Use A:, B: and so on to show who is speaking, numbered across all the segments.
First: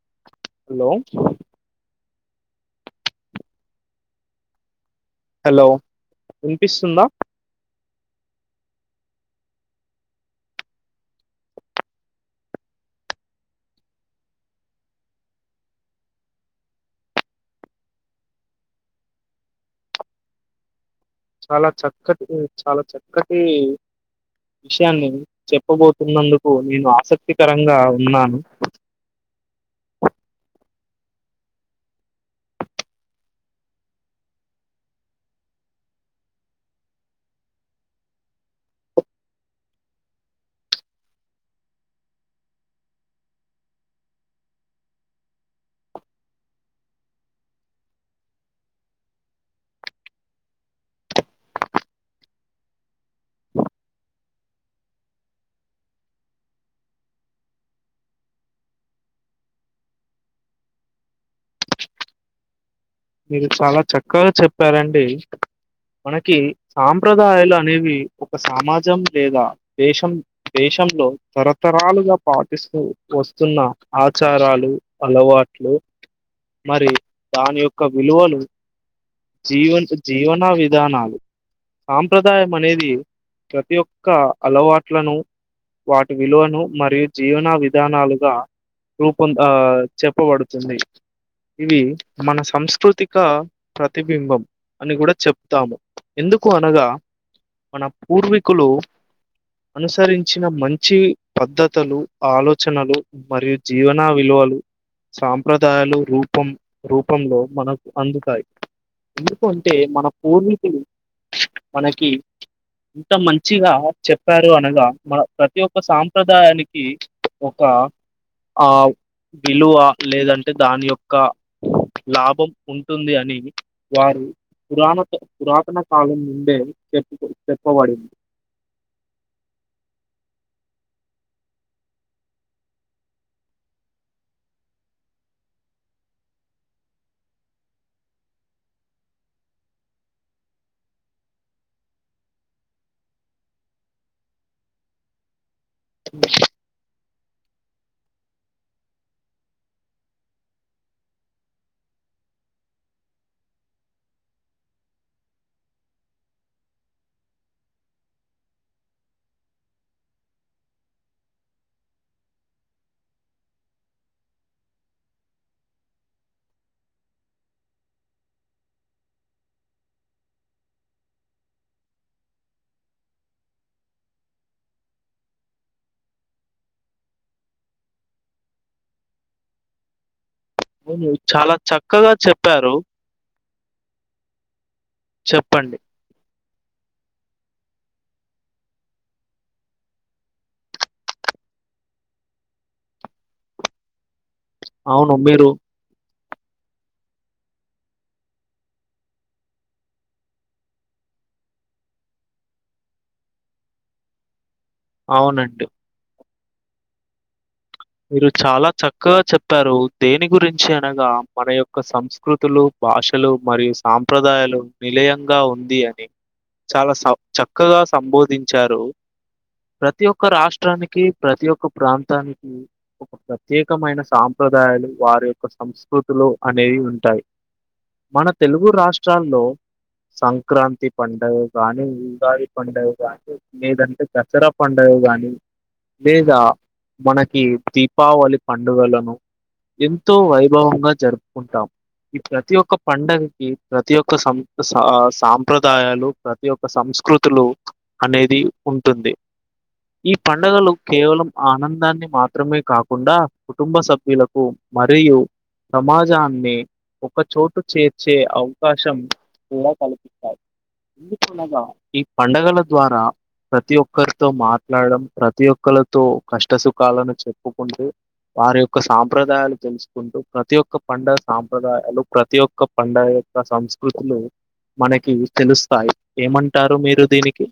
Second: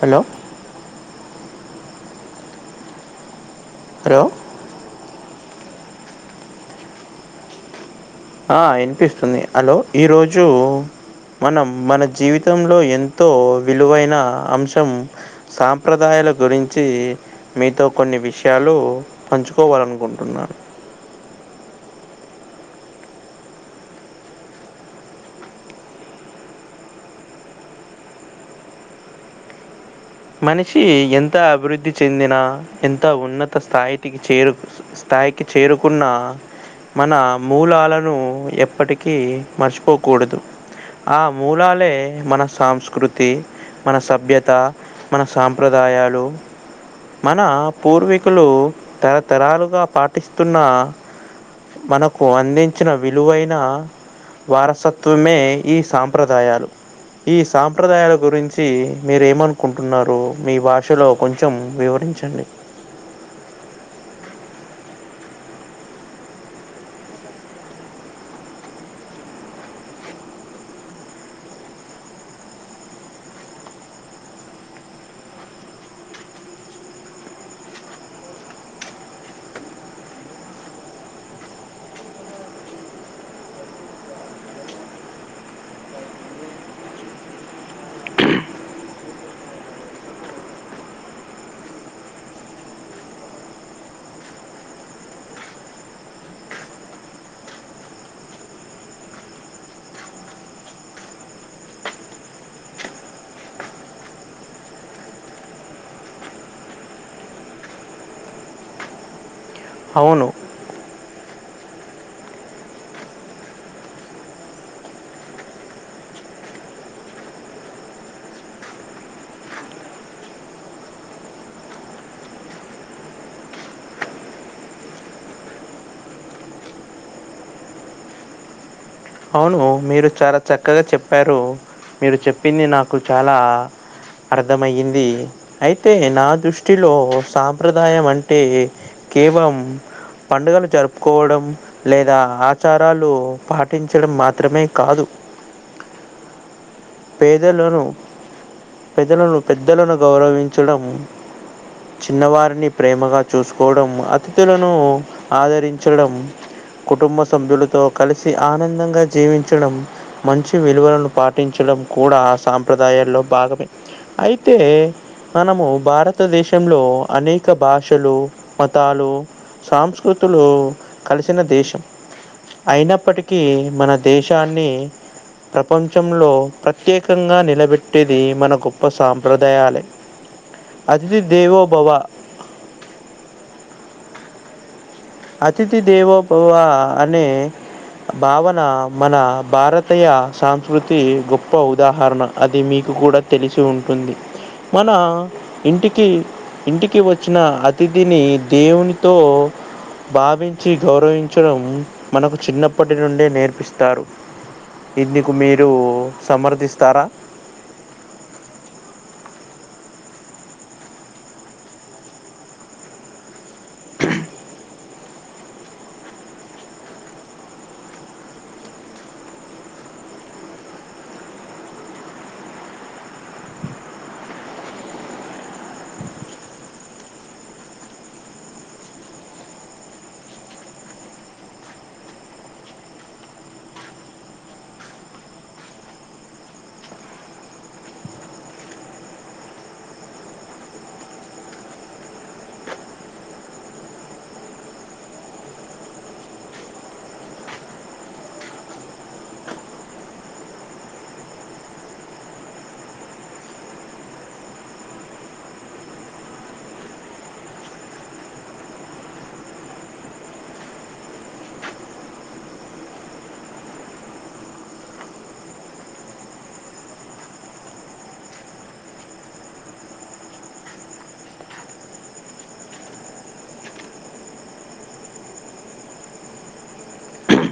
A: Hello
B: hello
A: త్రో
B: hello వినిపిస్తుందా
A: ఆ ఇనిపిస్తుంది అలో ఈరోజు మనం మన జీవితంలో ఎంతో విలువైన అంశం సాంప్రదాయ గురించి మీతో కొన్ని విషయాలు పంచుకోవాలనుకుంటున్నాను
B: చాలా చక్కటి చాలా చక్కటి విషయాన్ని చెప్పబోతున్నందుకు నేను ఆసక్తికరంగా ఉన్నాను
A: [inaudible] మనిషి ఎంత అభివృద్ధి చెందిన ఎంత ఉన్నత స్థాయితికి చేరు స్థాయికి చేరుకున్న మన మూలాలను ఎప్పటికీ మర్చిపోకూడదు ఆ మూలాలే మన సంస్కృతి మన సభ్యత మన సాంప్రదాయాలు మన పూర్వీకులు తరతరాలుగా పాటిస్తున్న మనకు అందించిన విలువైన వారసత్వమే ఈ సాంప్రదాయాలు ఈ సాంప్రదాయాల గురించి మీరు ఏమను కుంటున్నారు మీ భాషలో కొంచెం వివరించండి
B: మీరు చాలా చక్కగా చెప్పారండి మనకి సాంప్రదాయాలు అనేవి ఒక సమాజం లేదా దేశం డేస్ తంలో తరతరాలుగా పాటిస్తూ వస్తున్న ఆచారాలు అలవాట్లు మరి దాని యొక్క విలువలు జీవంత్ జీవన విధానాలు సాంప్రదాయం అనేది ప్రతి ఒక్క అలవాట్లను వాటి విలువను మరియు జీవన విధానాలుగా రూపం దా ఆ చెప్పబడుతుంది ఇవి మన సంంస్కృతిక ప్రతిబింబం అని కూడా చెప్తాము ఎందుకు అనగా మన పూర్వీకులు అనుసరించిన మంచి పద్ధతులు ఆలోచనలు మరియు జీవనా విలువ పలు సాంప్రదాయాలు రూపం రూపంలో మనకు అందుతాయి ఎందుకంటే మన
A: అవును
B: పూర్ణీకులు మనకి ఇంత మంచిగా చెప్పారు అనగా మన ప్రతి ఒక్క సాంప్రదాయానికి ఒక ఆ అవ్ విలువ లేదంటే దాని యొక్క లాభం ఉంటుంది అని వారు పురాణ పురాతన కాలం నుండే చెప్ చెప్పబడింది
A: అవును మీరు చాలా చక్కగా చెప్పారు మీరు చెప్పింది నాకు చాలా అర్థమయ్యింది అయితే నా దృష్టిలో సాంప్రదాయం అంటే కేవలం పండుగలు జరుపుకోవడం లేదా ఆచారాలు పా టించడం మాత్రమే కాదు పేదలను పెద్లను పెద్దలను గౌరవించడం చిన్నవారిని ప్రేమగా చూసుకోవడం అతిథులను ఆదరించడం కుటుంబ సభ్యులతో కలిసి ఆనందంగా జీవించడం మంచి విలువలను పాటించడం కూడా సాంప్రదాయాల్లో భాగమే అయితే మనము భారతదేశంలో అనేక భాషలు మతాలు సాంస్కృ క్తులు కలిసిన దేశం అయినప్పటికీ మన దేశాన్ని ప్రపంచంలో ప్ర టేకన్నా నిలబెట్టేది మన గొప్ప సాంప్రదాయాలే
B: అవును
A: అతిథి
B: చాలా
A: దేవో భవ
B: చక్కగా చెప్పారు
A: అతిథి
B: చెప్పండి
A: దేవో బావ అనే భావన మన భారతీయ సంస్కృతి గొప్ప ఉదాహరణ అది మీ టు కూడా తెలిసి ఉంటుంది మన
B: అవును మీరు
A: ఇంటికి ఇంటికి వచ్చిన అతిథిని దేవునితో భావించి గౌరవించడం మనకు చిన్నప్పటి నుండే నేర్పిస్తారు ఇందుకు
B: అవునండి
A: మీరు సమర్థిస్తారా
B: మీరు చాలా చక్కగా చెప్పారు దేని గురించి అనగా మన యొక్క సంస్కృతులు భాషలు మరియు సాంప్రదాయాలు నిలయంగా ఉంది అని చాలా చక్కగా సంబోధించారు ప్రతి ఒక్క రాష్ట్రానికి ప్రతి ఒక్క ప్రాంతానికి ప్రత్యేకమైన సాంప్రదాయాలు వారి యొక్క సంస్కృతులు అనేవి ఉంటాయి మన తెలుగు రాష్ట్రాల్లో సంక్రాంతి పండుగ గానీ ఉగాది పండుగ కానీ లేదంటే దసరా పండుగ గాని లేదా మనకి దీపావళి పండుగలను ఎంతో వైభవంగా జరుపుకుంటాం ఈ ప్రతి ఒక్క పండగకి ప్రతి ఒక్క సం సా సాంప్రదాయాలు ప్రతి ఒక్క సం సంస్కృతులు అనేది ఉంటుంది ఈ పడుగలు కేవలం ఆనందాన్ని మాత్రం మాత్రమే కాకుండా కుటుంబ సభ్యులకు మరియు సమాజాన్ని ఒక చోటు చేర్చే అవకాశం కూడా కల్పిస్తాయి ఎందుకునగా ఈ పండగల ద్వారా ప్రతి ఒక్కరితో మాట్లాడడం ప్రతి ఒక్కళ్ళతో కష్ట సుఖాలను చెప్పుకుంటు వారి యొక్క సాంప్రదాయాలు తెలుసుకుంటు ప్రతి ఒక్క పండగ సాంప్రదాయాలు ప్రతి ఒక్క పండగ యొక్క సంస్కృతులు మనకి తెలుస్తాయి ఏమంటారు మీరు దీనికి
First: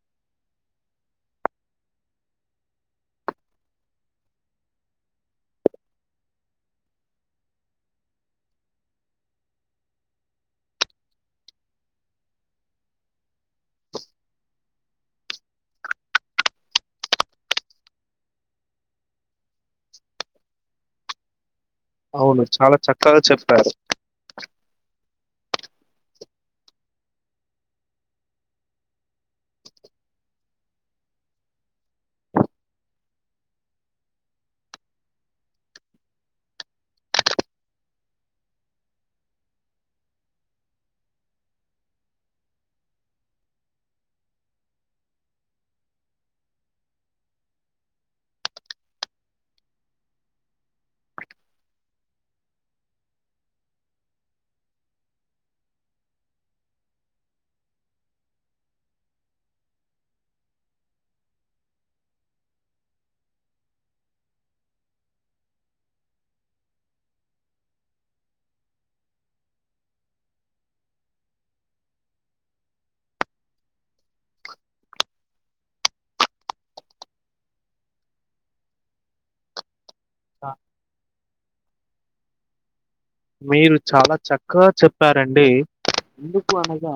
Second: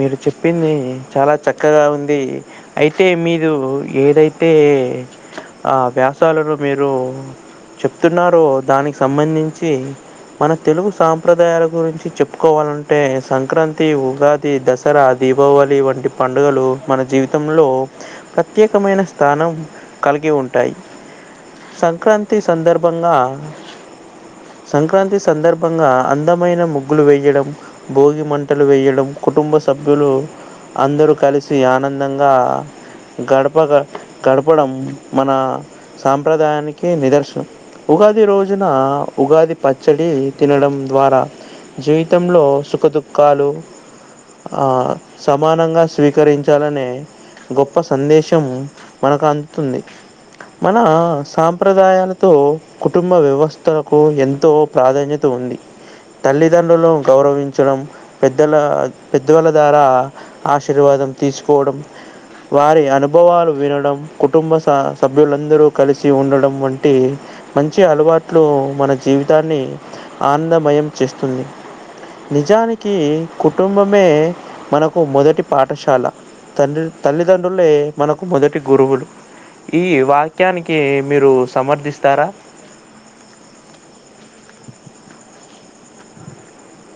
A: మీరు చెప్పింది చాలా చక్కగా ఉంది అయితే మీరు ఏదైతే ఆ వ్యాసాలను మీరు చెప్తున్నారో దానికి సంబంధించి మన తెలుగు సాంప్రదాయాల గురించి చెప్పుకోవాలంటే సంక్రాంతి ఉగాది దసరా దీపావళి వంటి పండుగలు మన జీవితంలో ప్రత్యేకమైన స్థాన నం కలిగి ఉంటాయి సంక్రాంతి
B: అవును చాలా
A: సందర్భంగా
B: చక్కగా చెప్పారు.
A: సంక్రాంతి సందర్భంగా అందం మైన ముగ్గులు వేయడం భోగి మంటలు వేయడం కుటుంబ సభ్యులు అందరూ కలిసి ఆనందంగా గడప గ గడపడం మన సాంప్రదాయానికి నిదర్శనం ఉగాది రోజున ఉగాది పచ్చడి తినడం ద్వారా జీవితంలో సుఖ దుఃఖాలు ఆ సమానంగా స్వీకరించాలని గొప్ప సందేశం మనకు అందుతుంది మన సాంప్రదాయాలతో కుటుంబ వ్యవస్థలకు ఎంతో ప్రాధాన్యత ఉంది ఉంది తల్లిదండ్రులు గౌరవించడం పెద్దల పెద్దవాళ్ల ద్వారా ఆశీర్వాదం తీసుకోవడం వారి అనుభవాలు వినడం కుటుంబ స సభ్యులందరూ కలిసి ఉండడం వంటి మంచి అలవాట్లు మన జీవితాన్ని ఆనందమయం చేస్తుంది నిజానికి కుటుంబమే మనకు మొదటి పాఠశాల తండ్రి తల్లిదండ్రులే మనకు మొదటి గురువులు ఈ వాక్యానికి మీరు సమర్థిస్తారా
B: మీరు చాలా చక్కగా చెప్పారండి ఎందుకు అనగా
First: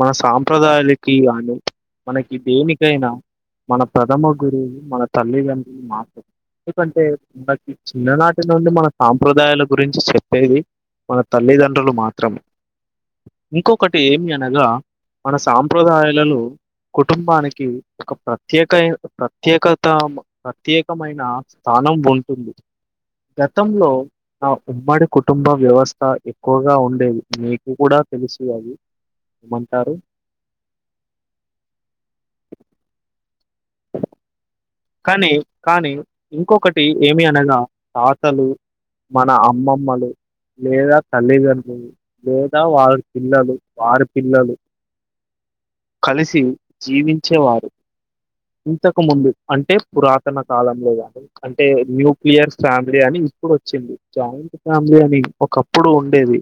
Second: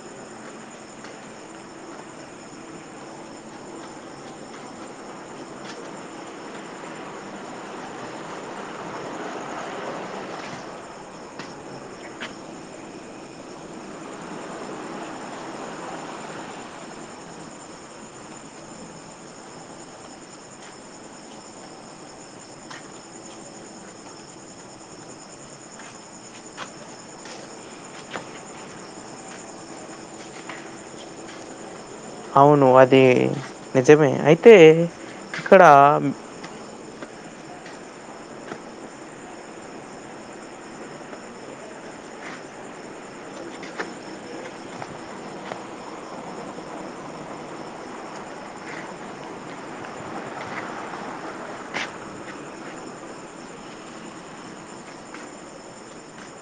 B: మన సాంప్రదాయాలకి కాను మనకి దేనికైనా మన ప్రథమ గురువు మన తల్లిదండ్రులు మాత్రం ఎందుకంటే మనకి చిన్ననాటి నుండి మన సాంప్రదాయాల గురించి చె అది మన తల్లిదండ్రులు మాత్రమే ఇంకొకటి ఏమి అనగా మన సాంప్రదాయాలలో కుటుంబానికి ఒక ప్రత్యేక ప్రత్యేకత ప్రత్యేకమైన సా మనం ఉంటుంది గతంలో ఆ ఉమ్మడి కుటుంబ వ్యవస్థ ఎక్కువగా ఉండేది నీకు గూడా తెలుసు అది ఏమంటారు
A: అవును అది నిజమే అయితే
B: కానీ
A: ఇక్కడ
B: కానీ ఇంకొకటి ఏమి అనగా తాతలు మన అమ్మమ్మలు లేదా తల్లిదండ్రులు లేదా వారి పిల్లలు వారి పిల్లలు కలిసి జీవించేవారు ఇంతకు ముందు అంటే పురాతన కాలంలో గానీ అంటే న్యూక్లియర్ ఫ్యామిలీ అని ఇప్పుడు వచ్చింది జాయింట్ ఫ్యామిలీ అని ఒకప్పుడు ఉండేది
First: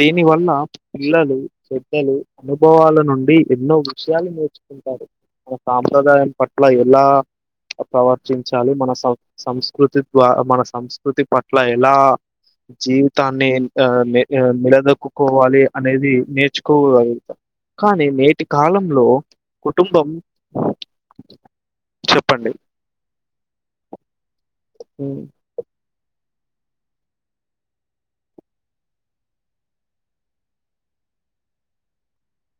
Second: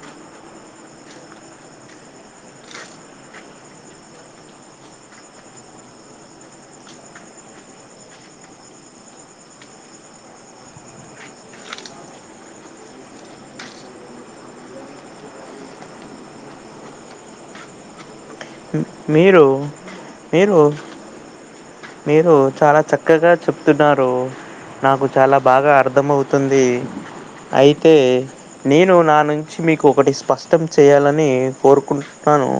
B: దీని వల్ల పిల్లలు పెద్దలు అనుభవాల నుండి ఎన్నో విషయాలు నేర్చుకుంటారు మన సాంప్రదాయం పట్ల ఎలా ప్రవర్తించాలి మన సం సంస్కృతి ద్వ మన సంస్కృతి పట్ల ఎలా జీవితాన్ని ఎంత ఆ నిలదొక్కోవాలి అనేది నేర్చుకోగలుగుతాం కానీ నే
A: మీరు మీరు మీరు
B: చెప్పండి
A: చాలా చక్కగా చెప్తున్నారు నాకు
B: ఉమ్,
A: చాలా బాగా అర్థ అర్థం అవుతుంది అయితే నేను నా నుంచి మీకు ఒకటి స్పష్టం చేయాలని కోరుకుం టాను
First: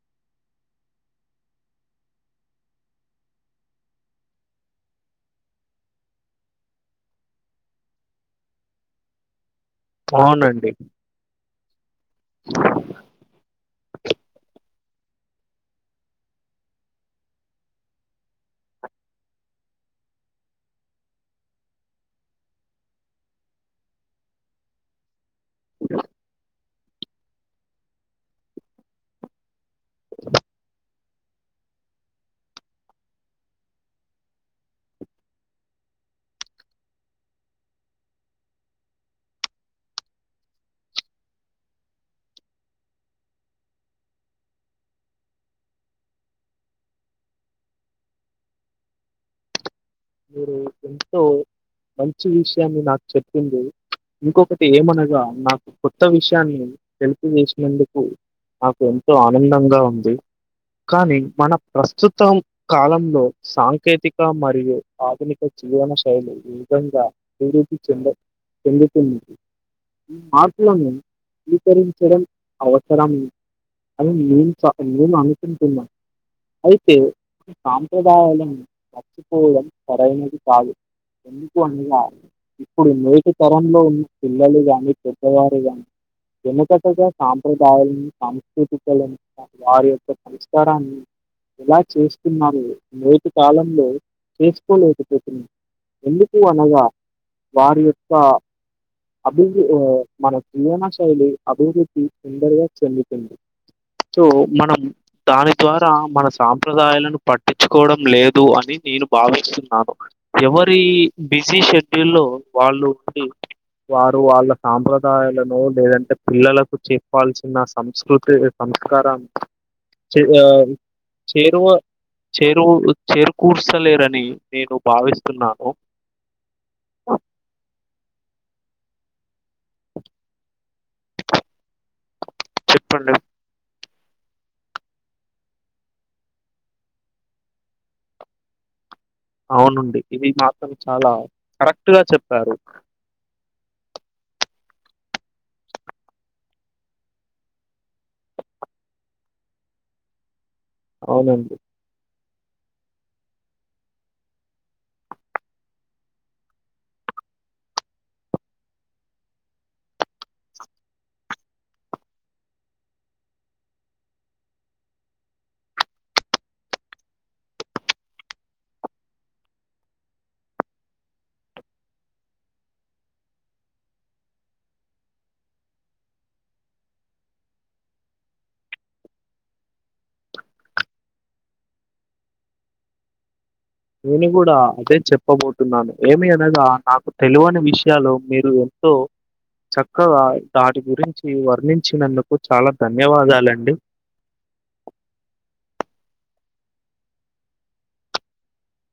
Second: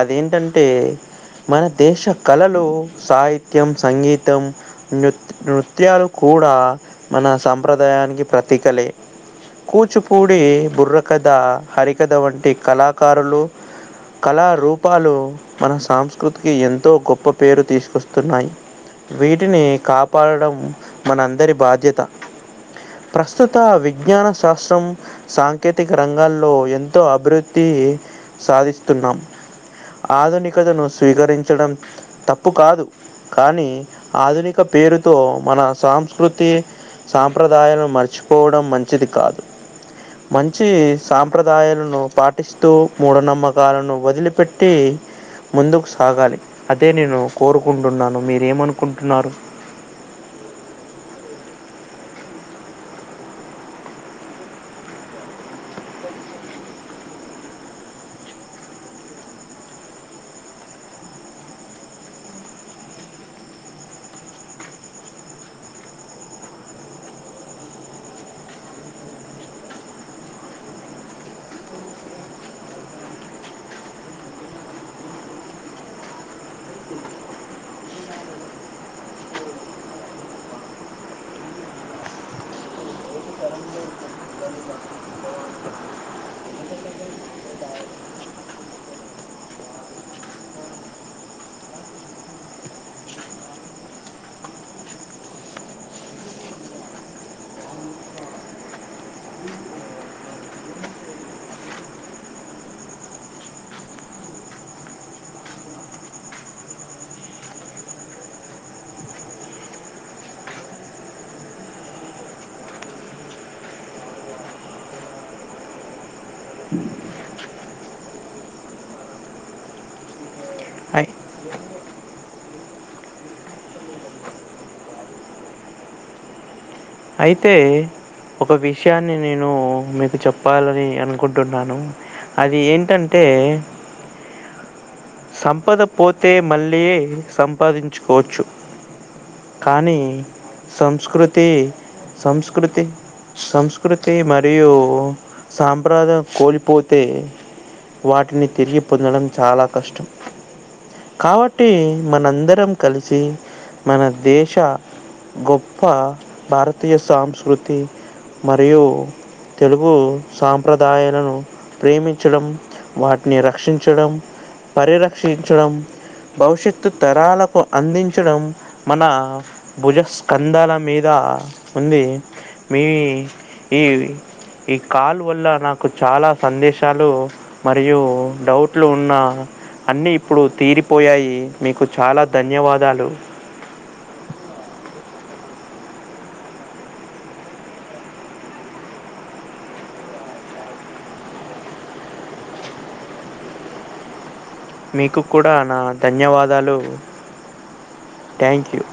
A: అదేంటంటే మన దేశ కళలు సాహి త్యం సంగీతం నుత్ నృత్యాలు కూడా మన సంంప్రదాయానికి ప్ర తీకలే కూచుపూడి
B: అవునండి
A: బుర్రకథ హరి కథ వంటి కళాకారులు కళారూ పాలు మన సాంస్కృతికి ఎంతో గొప్ప పేరు తీసుకొ స్తున్నాయి వీటిని కాపాడడం మనందరి బాధ్యత ప్రస్తుత విజ్ఞాన శాస్త్రం సాంకేతిక రంగాల్లో ఎం తో అభివృద్ధి సాధిస్తున్నాం ఆధునికతను స్వీకరించడం తప్పు కాదు కానీ ఆధునిక పేరుతో మన సాంస్కృతి సాంప్రదాయాలు మర్చిపోవడం మంచిది కాదు మంచి సాంప్రదాయాలను పాటిస్తూ మూఢనమ్మకాలను వదిలిపెట్టి ముందుకు సాగాలి అదే నేను కోరుకుంటున్నాను మీరేమనుకుంటున్నారు
B: మీరు ఎంతో మంచి విషయాన్ని నాకు చెప్పింది ఇంకొకటి ఏమనగా నాకు కొత్త విషయాన్ని తెలిపిజేసినందుకు నాకు ఎంతో ఆనందంగా ఉంది కానీ మన ప్రస్తుతం కాలంలో సాంకేతిక మరియు ఆధునిక జీవన శైలి ఈ విధంగా అభివృద్ధి చెంద చెందుతుంది ఈ మార్పులను స్వీకరించడం అవసరం అని నేను చ నేను అనుకుంటున్నా అయితే సాంప్రదాయాలను మర్చిపోవడం సరైనది కాదు ఎందుకు అన్నగా ఇప్పుడు నేటి తరంలో ఉన్న పిల్లలు గాని పెద్దవారు గాని వెనుకటగా సాంప్రదాయాలను సాంస్కృతికలను వారి యొక్క సంస్కారాన్ని ఎలా చేస్తున్నాము నైటి కాలంలో చే కోలేకపోతున్నా ఎందుకు అనగా వారి యొక్క అభి ఆ మన జీవన శైలి అభివృద్ధి తొందరగా చెందుతుంది సో మనం దాని ద్వారా మన సాంప్రదాయాలను పట్టించుకోవడం లేదు అని నేను భావిస్తున్నాను ఎవరి బిజీ షెడ్యూల్ లో వాళ్ళు వారు వాళ్ళ సాంప్రదాయాలను లేదంటే పిల్లలకు చెప్పాల్సిన సంస్కృతి స్కా రాంమ్
A: ఐ
B: చేరువ చేరువు చేరుకూర్స్తలేర అని నేను భావిస్తున్నాను
A: అయితే ఒక విషయాన్ని నేను మీకు చెప్పాల అని అనుకుంటు ఉన్నాను అది ఏంట
B: చెప్పండి
A: అంటే సంపద పోతే మళ్ళి సంపాదించుకోవచ్చు
B: అవును
A: కానీ
B: అండి ఇవి మాత్రం చాలా
A: సంస్కృతి
B: కరెక్ట్గా చెప్పారు
A: సంస్కృతి సంస్కృతి మరియు సాంప్రదాయం కోలిపోతే వాటిని తిరిగి పొందడం చాలా కష్టం
B: అవునండి
A: కాబట్టి మన అందరం కలిసి మన దేశ గొప్ప భారత్ తీయ సంస్కృతి మరియు తెలుగు సాంప్రదాయాలను ప్రేమించడం వాటిని రక్షించడం పరిరక్షించడం మ్ భవిష్యత్తు తరాలకు అందించడం మన భుజస్కందాల మీద ఉంది మీ ఈ ఈ కాల్ వల్ల నాకు చాలా సందేశాలు మరియు డౌట్లు ఉన్న అన్నీ ఇప్పుడు తీరిపోయాయి మీకు చాలా ధన్యవాదాలు
B: నేను కూడా అదే చెప్ ప్పబోతు ఉన్నాను ఏమి అనగా నాకు తెలువని విషయాలు మీరు ఎంతో చక్కగా దాటి గురించి వర్ణించినందుకు చాలా ధన్యవాదాల అండి
A: మీకు కూడా నా ధన్యవాదాలు ట్యాంక్యూ యూ